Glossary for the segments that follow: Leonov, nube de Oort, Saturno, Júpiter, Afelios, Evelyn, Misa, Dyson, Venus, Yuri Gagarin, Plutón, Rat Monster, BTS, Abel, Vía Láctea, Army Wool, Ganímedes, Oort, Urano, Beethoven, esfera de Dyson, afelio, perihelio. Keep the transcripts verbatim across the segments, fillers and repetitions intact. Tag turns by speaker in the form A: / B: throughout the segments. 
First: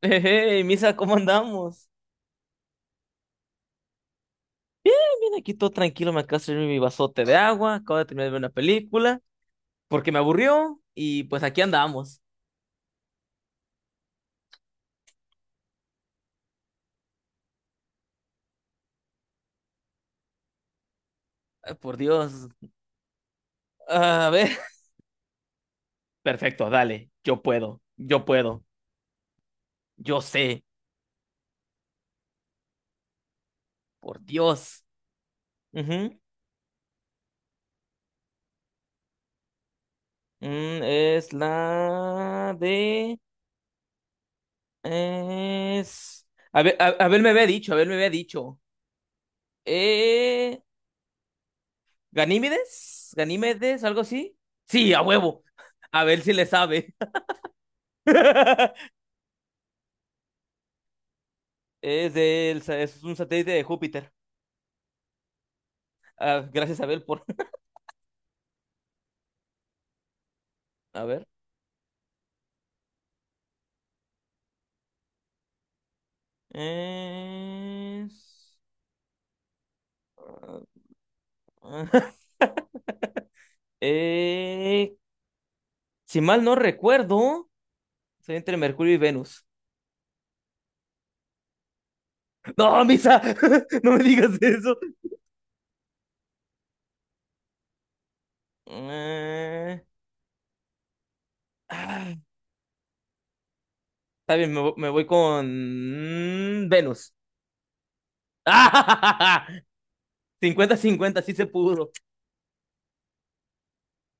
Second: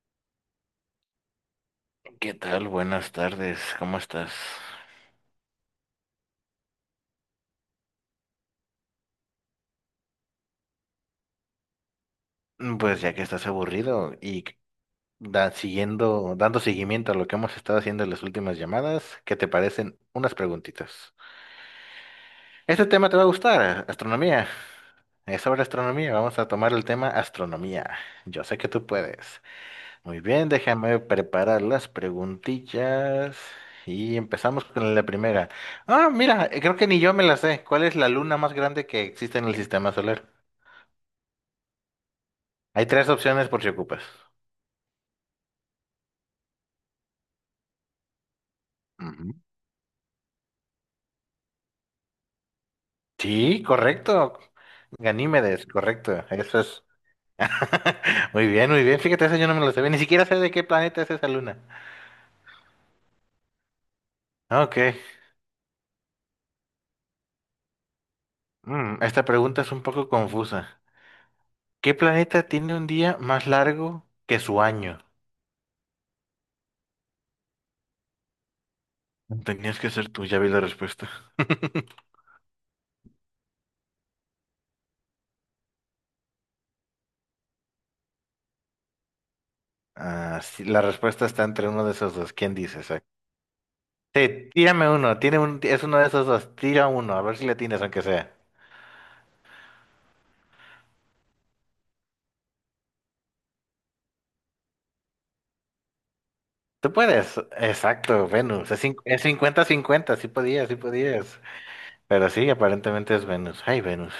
A: Hey, Misa, ¿cómo andamos?
B: ¿Qué tal? Buenas tardes, ¿cómo estás?
A: Bien, aquí todo tranquilo, me acabo de servir mi vasote de agua, acabo de terminar de ver una película, porque me aburrió, y pues aquí andamos.
B: Mm, Pues ya que estás aburrido y c- da- siguiendo, dando seguimiento a lo que hemos estado haciendo en las últimas llamadas, ¿qué te parecen unas preguntitas?
A: Ay, por Dios.
B: Este tema te va a gustar,
A: A
B: astronomía.
A: ver.
B: Es sobre astronomía, vamos a
A: Perfecto,
B: tomar el tema
A: dale, yo puedo,
B: astronomía.
A: yo
B: Yo sé
A: puedo,
B: que tú puedes. Muy
A: yo
B: bien,
A: sé,
B: déjame preparar las preguntillas y
A: por
B: empezamos
A: Dios.
B: con la primera. Ah,
A: Ujú.
B: mira, eh, creo que ni yo me la sé. ¿Cuál es la luna más grande que existe en el sistema solar?
A: Mm, es la
B: Hay tres
A: de...
B: opciones por si ocupas.
A: Es... A ver, a, Abel me había dicho, Abel me había dicho.
B: Ujú.
A: Eh... ¿Ganímedes?
B: Sí,
A: ¿Ganímedes? ¿Algo así?
B: correcto.
A: Sí, a huevo.
B: Ganímedes,
A: A ver
B: correcto.
A: si le
B: Eso es.
A: sabe.
B: Muy bien, muy bien. Fíjate, eso yo no me lo sabía. Ni siquiera sé de qué planeta es esa luna.
A: Es del, sa- es un satélite de Júpiter.
B: Ok.
A: Ah, gracias, Abel, por.
B: Mm, esta pregunta es un poco confusa.
A: A ver.
B: ¿Qué planeta tiene un día más largo que su año?
A: Es-
B: Tenías que ser tú, ya vi la respuesta.
A: Eh, si mal no recuerdo, soy entre Mercurio y Venus.
B: Ah, sí, la respuesta está entre uno de esos dos. ¿Quién dice
A: No,
B: exacto?
A: Misa, no me digas
B: Sí,
A: eso.
B: tírame uno. Tiene un, es uno de esos dos. Tira uno, a ver si le tienes, aunque sea.
A: Eh, ah, Está bien, me, vo- me voy con mm,
B: Tú
A: Venus.
B: puedes, exacto, Venus. Es cin- es cincuenta cincuenta, sí podías,
A: Cincuenta,
B: sí
A: cincuenta, sí
B: podías.
A: se pudo.
B: Pero sí, aparentemente es Venus. Ay, Venus.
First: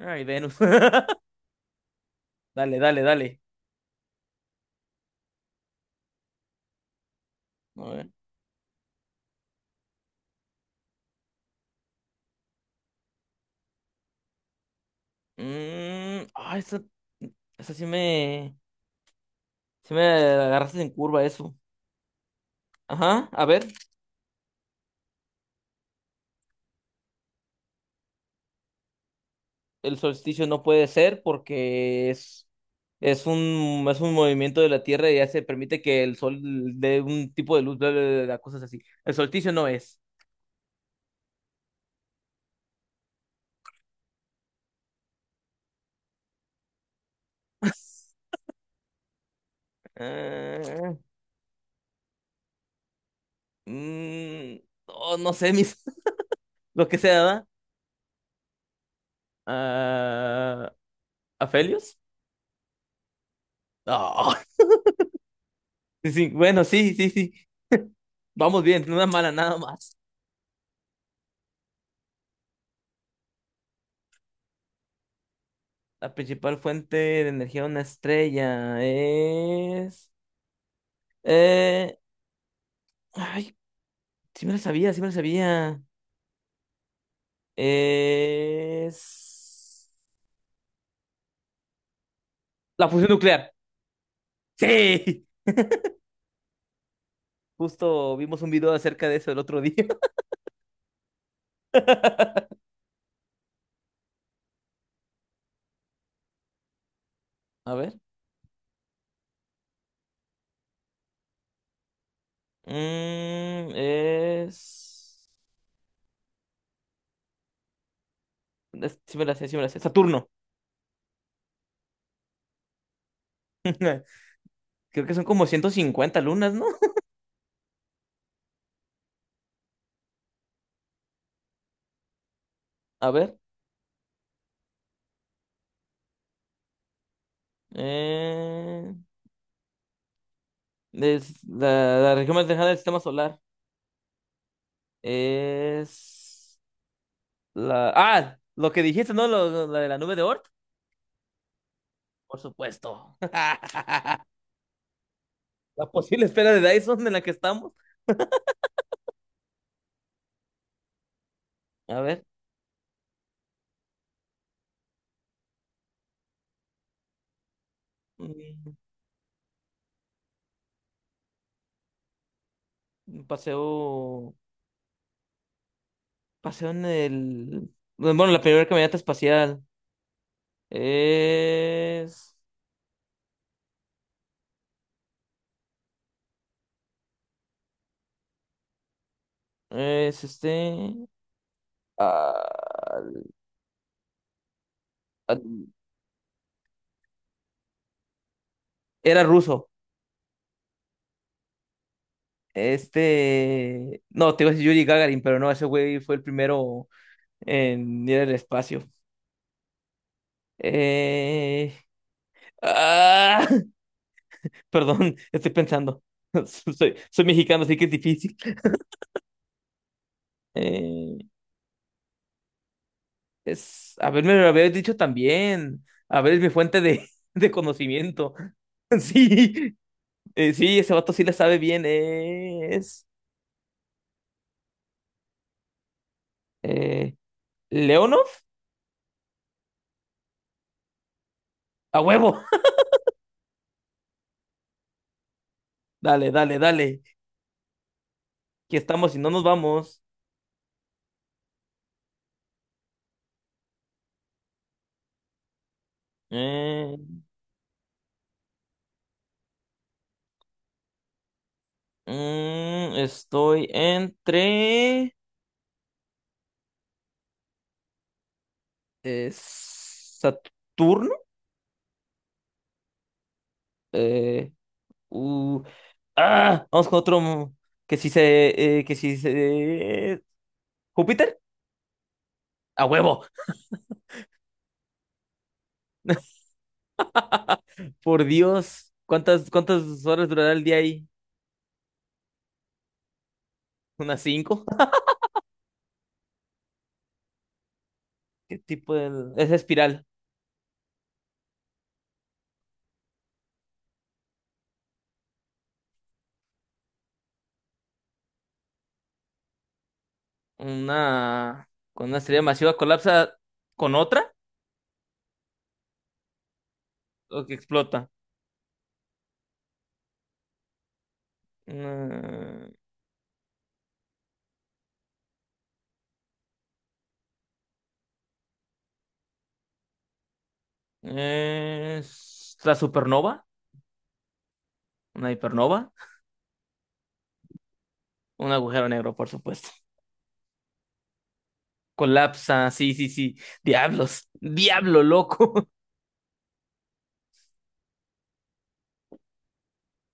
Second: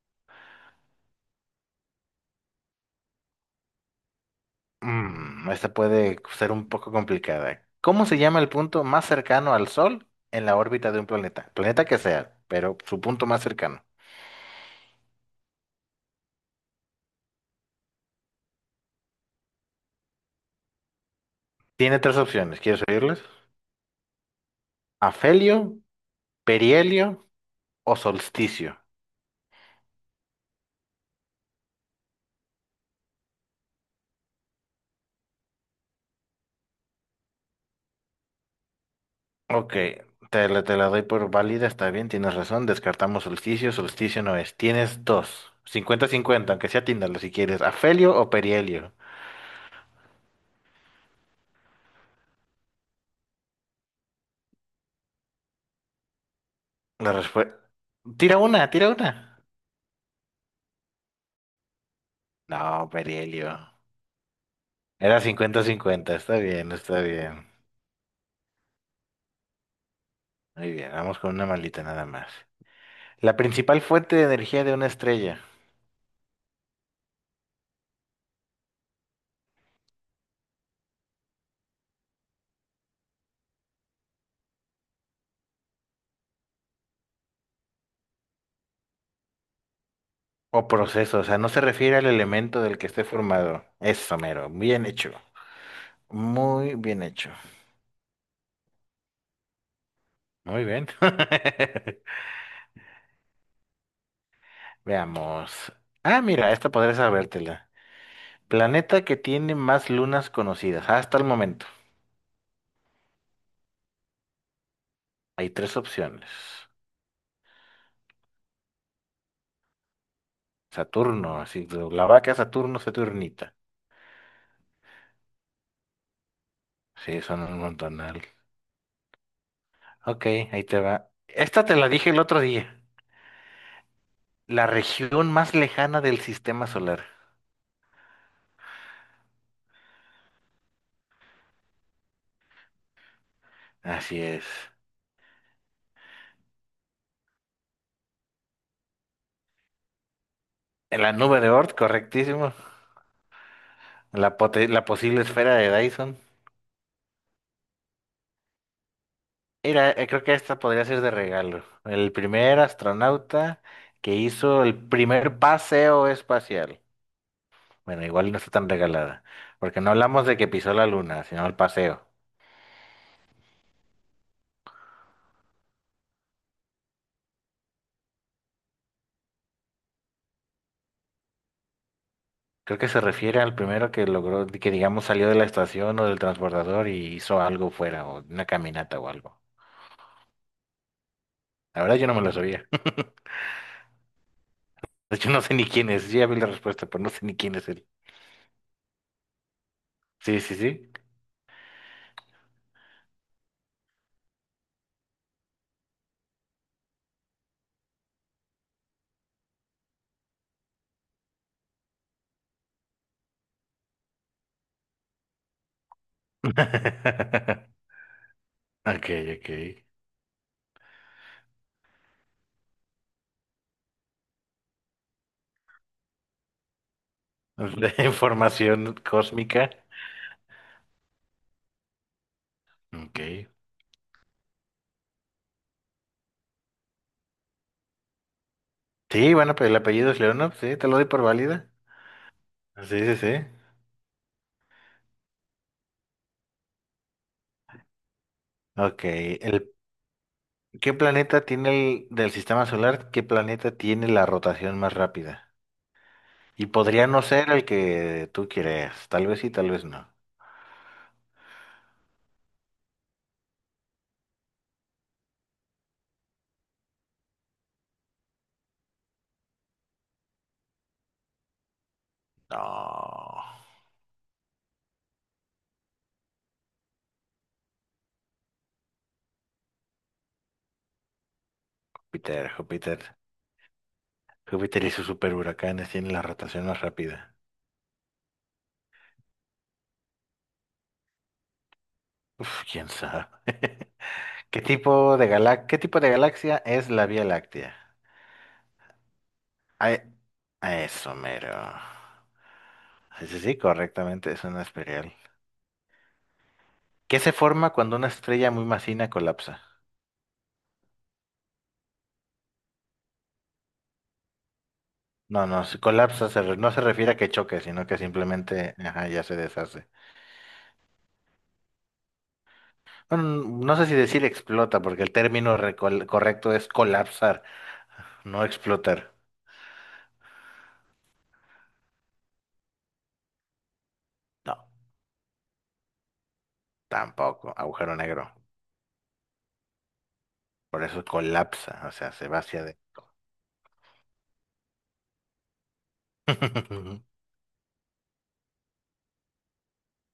A: Ay, Venus. Dale, dale, dale.
B: Mm, esta puede ser un poco complicada.
A: A
B: ¿Cómo
A: ver.
B: se llama el punto más cercano al Sol en la órbita de un planeta? Planeta que sea, pero su punto más cercano.
A: Mm, ah, esa, esa sí me, sí me agarraste en curva eso.
B: Tiene tres opciones, ¿quieres oírles?
A: Ajá, a ver,
B: Afelio, perihelio o solsticio.
A: el solsticio no puede ser porque es, es un, es un movimiento de la Tierra y ya se permite que el sol dé un tipo de luz, bla, bla, bla, bla, cosas así. El solsticio no
B: Ok,
A: es.
B: te la, te la doy por válida, está bien, tienes razón. Descartamos solsticio, solsticio no es. Tienes dos, cincuenta-cincuenta, aunque sea tíndalo si quieres. ¿Afelio o perihelio?
A: Ah, mm, no, no sé, mis, lo que
B: La
A: sea, ¿verdad?
B: respuesta. Tira una, tira una.
A: Ah, ¿Afelios?
B: No, perihelio.
A: Ah,
B: Era
A: sí,
B: cincuenta-cincuenta,
A: sí,
B: está
A: bueno,
B: bien,
A: sí,
B: está
A: sí, sí.
B: bien.
A: Vamos bien, no es mala nada más.
B: Muy bien, vamos con una malita nada más. La principal fuente de energía de una estrella
A: La principal fuente de energía de una estrella es... eh, Ay, sí me la sabía, sí me la sabía. Es...
B: o proceso, o sea, no se refiere al elemento del que
A: La
B: esté
A: fusión nuclear.
B: formado. Eso, mero, bien hecho.
A: Sí.
B: Muy bien hecho.
A: Justo vimos un video acerca de eso el otro día.
B: Muy bien. Veamos. Ah, mira, esta podré sabértela.
A: A ver.
B: Planeta que tiene más lunas conocidas. Ah, hasta el momento.
A: Mm, es...
B: Hay tres opciones.
A: es- Sí me la sé, sí me la sé. Saturno.
B: Saturno, así, la vaca Saturno, Saturnita.
A: Creo que son como ciento cincuenta lunas, ¿no?
B: Sí, son un montonal. Ok, ahí te va. Esta te la dije el otro día.
A: A ver.
B: La región más lejana del sistema solar.
A: eh, es la, la región más lejana del sistema solar.
B: Así es.
A: Es la... Ah, lo que dijiste, ¿no? Lo- lo- la de la nube de Oort.
B: En la nube de Oort,
A: Por
B: correctísimo.
A: supuesto.
B: La, pote- la posible esfera de
A: La
B: Dyson.
A: posible esfera de Dyson en la que estamos.
B: Mira, eh, creo que esta podría ser de regalo.
A: A
B: El
A: ver.
B: primer astronauta que hizo el primer paseo espacial. Bueno, igual no está tan
A: mm,
B: regalada, porque no hablamos de que pisó la luna, sino el paseo.
A: Paseo. Paseo en el. Bueno, la primera caminata espacial. Es.
B: Creo que se refiere al primero que logró, que digamos salió de la estación o del transbordador y hizo algo fuera, o una caminata o algo.
A: Es este.
B: La verdad yo no me lo sabía.
A: ah,
B: De hecho,
A: ah,
B: no sé ni quién es. Yo ya vi la respuesta, pero no sé ni quién es él.
A: Era ruso.
B: Sí, sí, sí.
A: Este. No, te iba a decir Yuri Gagarin, pero no, ese güey fue el primero en ir al espacio. Eh, Ah, Perdón, estoy pensando. Soy, soy mexicano, así que es difícil.
B: Ok, ok.
A: Eh, es, a ver, me lo habías dicho también. A ver, es mi fuente de, de conocimiento.
B: Información cósmica.
A: Sí, eh, sí, ese vato sí le sabe bien. Es
B: Ok.
A: eh, Leonov,
B: Sí, bueno, pero el apellido es Leonov, sí, te lo doy por válida.
A: a huevo.
B: Sí, sí, sí.
A: Dale, dale, dale. Aquí
B: Ok.
A: estamos y no nos
B: El,
A: vamos.
B: ¿qué planeta tiene el del sistema solar? ¿Qué planeta tiene la rotación más rápida? Y
A: Eh,
B: podría no ser el que tú quieras. Tal vez sí, tal vez no.
A: mm, Estoy entre eh, Saturno.
B: No.
A: Eh, u- Ah, vamos con otro. mm, Que si se. Eh, que si se. ¿Júpiter?
B: Júpiter,
A: ¡A
B: Júpiter.
A: huevo!
B: Júpiter y sus superhuracanes tienen la rotación más rápida.
A: Por Dios. ¿Cuántas, cuántas horas durará el día ahí?
B: Uf, quién sabe.
A: ¿Unas
B: ¿Qué
A: cinco?
B: tipo de galax- ¿Qué tipo de galaxia es la Vía Láctea?
A: ¿Qué tipo de. Esa
B: Ay,
A: espiral.
B: a eso mero. Sí, sí, sí, correctamente, es una espiral. ¿Qué se forma cuando una estrella muy masiva colapsa?
A: Una. Con una estrella masiva colapsa con otra
B: No, no, si colapsa se re- no se refiere a que
A: o que
B: choque, sino que
A: explota.
B: simplemente ajá, ya se deshace.
A: Una-
B: Bueno, no sé si decir explota, porque el término recol- correcto es colapsar, no explotar.
A: Es la supernova.
B: No,
A: Una hipernova.
B: tampoco, agujero negro.
A: Un agujero negro, por supuesto.
B: Por eso colapsa, o sea, se va hacia
A: Colapsa, sí, sí,
B: adentro.
A: sí. Diablos. Diablo, loco.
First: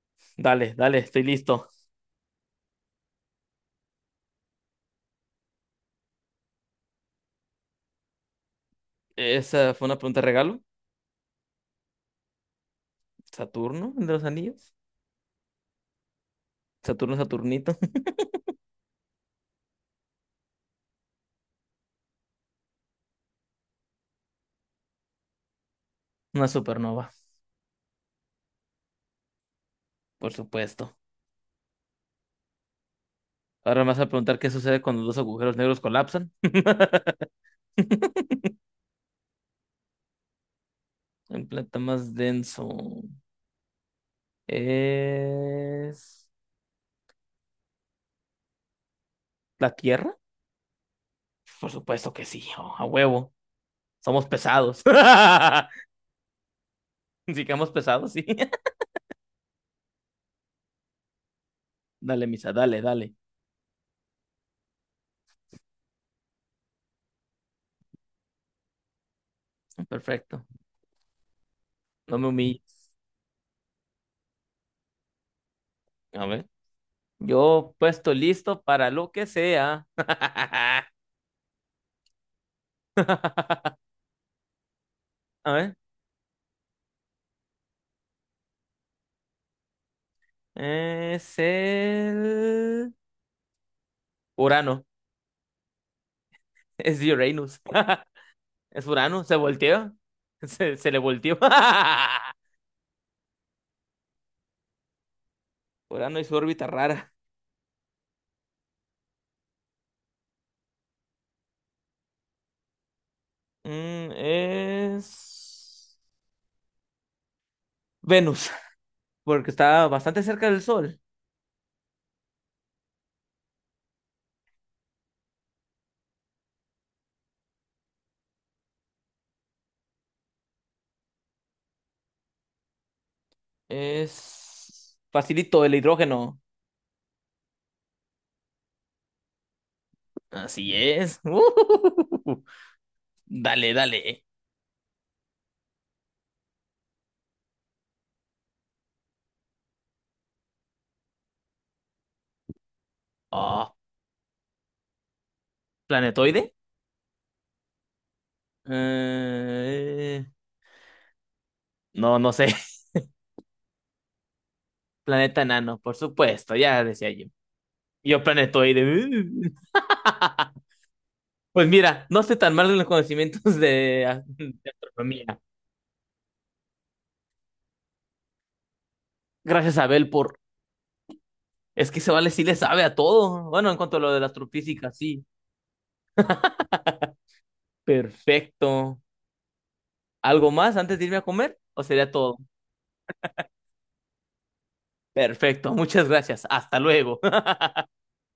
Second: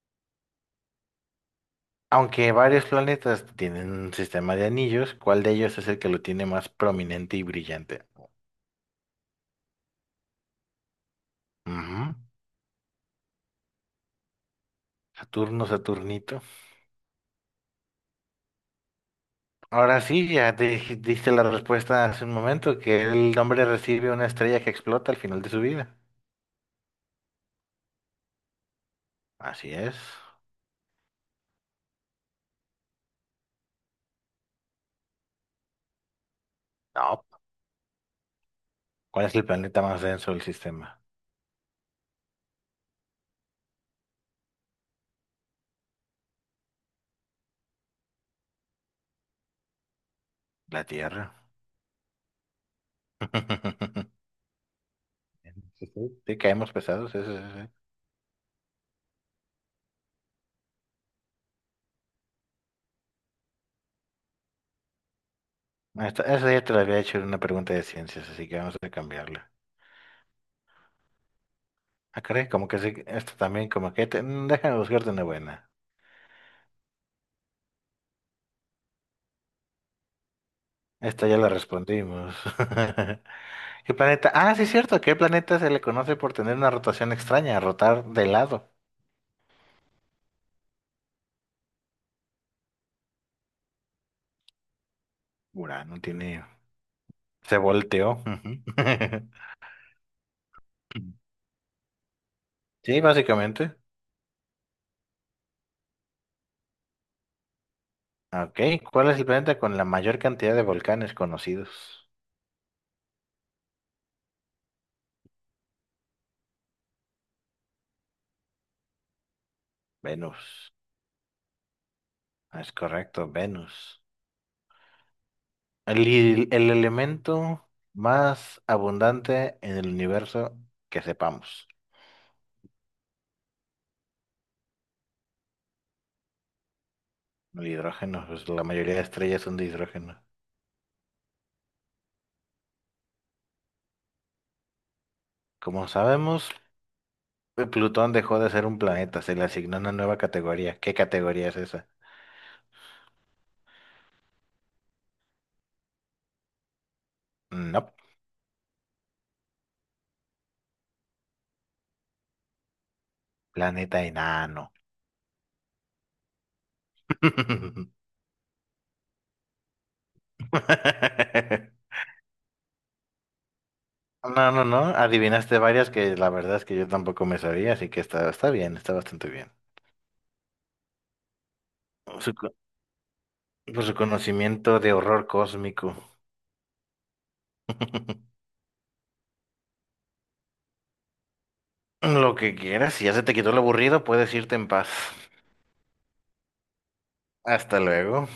A: Dale, dale, estoy listo.
B: Aunque varios planetas tienen un sistema de anillos, ¿cuál de ellos es el que lo tiene más prominente y brillante?
A: Esa fue una pregunta regalo.
B: Ujú.
A: Saturno, el de los anillos.
B: Saturno, Saturnito.
A: Saturno, Saturnito.
B: Ahora sí, ya te dij- diste la respuesta hace un momento, que el hombre recibe una estrella que explota al final de su vida.
A: Una supernova,
B: Así es.
A: por supuesto. Ahora me vas a preguntar qué sucede cuando dos agujeros negros colapsan.
B: No. ¿Cuál es el planeta más denso del sistema?
A: El planeta más denso es la Tierra.
B: La Tierra.
A: Por supuesto que sí, oh, a huevo. Somos pesados.
B: Sí, sí. Sí, caemos pesados, eso sí.
A: Si quedamos pesados, sí. Dale, misa, dale, dale.
B: Esta, esa ya te la había hecho en una pregunta de ciencias, así que vamos a cambiarla.
A: Perfecto. No
B: Ah,
A: me
B: caray, como que sí,
A: humilles.
B: esta también, como que te- mm, déjame buscarte una buena.
A: A ver. Yo puesto listo para lo que sea.
B: Esta ya la respondimos.
A: A
B: ¿Qué planeta? Ah, sí, es cierto. ¿Qué planeta se
A: ver.
B: le conoce por tener una rotación extraña, rotar de lado?
A: Es el... Urano.
B: Urano tiene...
A: Es
B: Se
A: Uranus.
B: volteó. Ujú.
A: Es Urano. Se volteó. Se, se le volteó.
B: Sí, básicamente.
A: Urano y su órbita rara.
B: Ok, ¿cuál es el planeta con la mayor cantidad de volcanes conocidos?
A: Mm, es... Venus. Porque está bastante cerca del
B: Venus.
A: Sol.
B: Ah, es correcto, Venus. El, il- el elemento más abundante en el universo que sepamos.
A: Es... Facilito el hidrógeno.
B: El hidrógeno, pues la mayoría de estrellas son de hidrógeno.
A: Así es. Dale, dale.
B: Como sabemos, eh, Plutón dejó de ser un planeta, se le asignó una nueva categoría. ¿Qué categoría es esa?
A: Oh, ¿planetoide?
B: No,
A: Eh, No, no sé.
B: planeta enano.
A: Planeta enano, por supuesto. Ya decía yo. Yo planetoide. Pues mira, no sé tan mal en los conocimientos de,
B: No, no,
A: de
B: no,
A: astronomía.
B: adivinaste varias que la verdad es que yo tampoco me sabía, así que está, está bien, está bastante bien.
A: Gracias a Abel por... Es que se vale
B: Su
A: sí
B: co-
A: le sabe a todo. Bueno, en
B: por su
A: cuanto a lo de la
B: conocimiento
A: astrofísica,
B: de
A: sí.
B: horror cósmico.
A: Perfecto. ¿Algo más antes de irme a comer? ¿O sería
B: Lo
A: todo?
B: que quieras, si ya se te quitó lo aburrido, puedes irte en paz.
A: Perfecto. Muchas gracias. Hasta luego.
B: Hasta luego.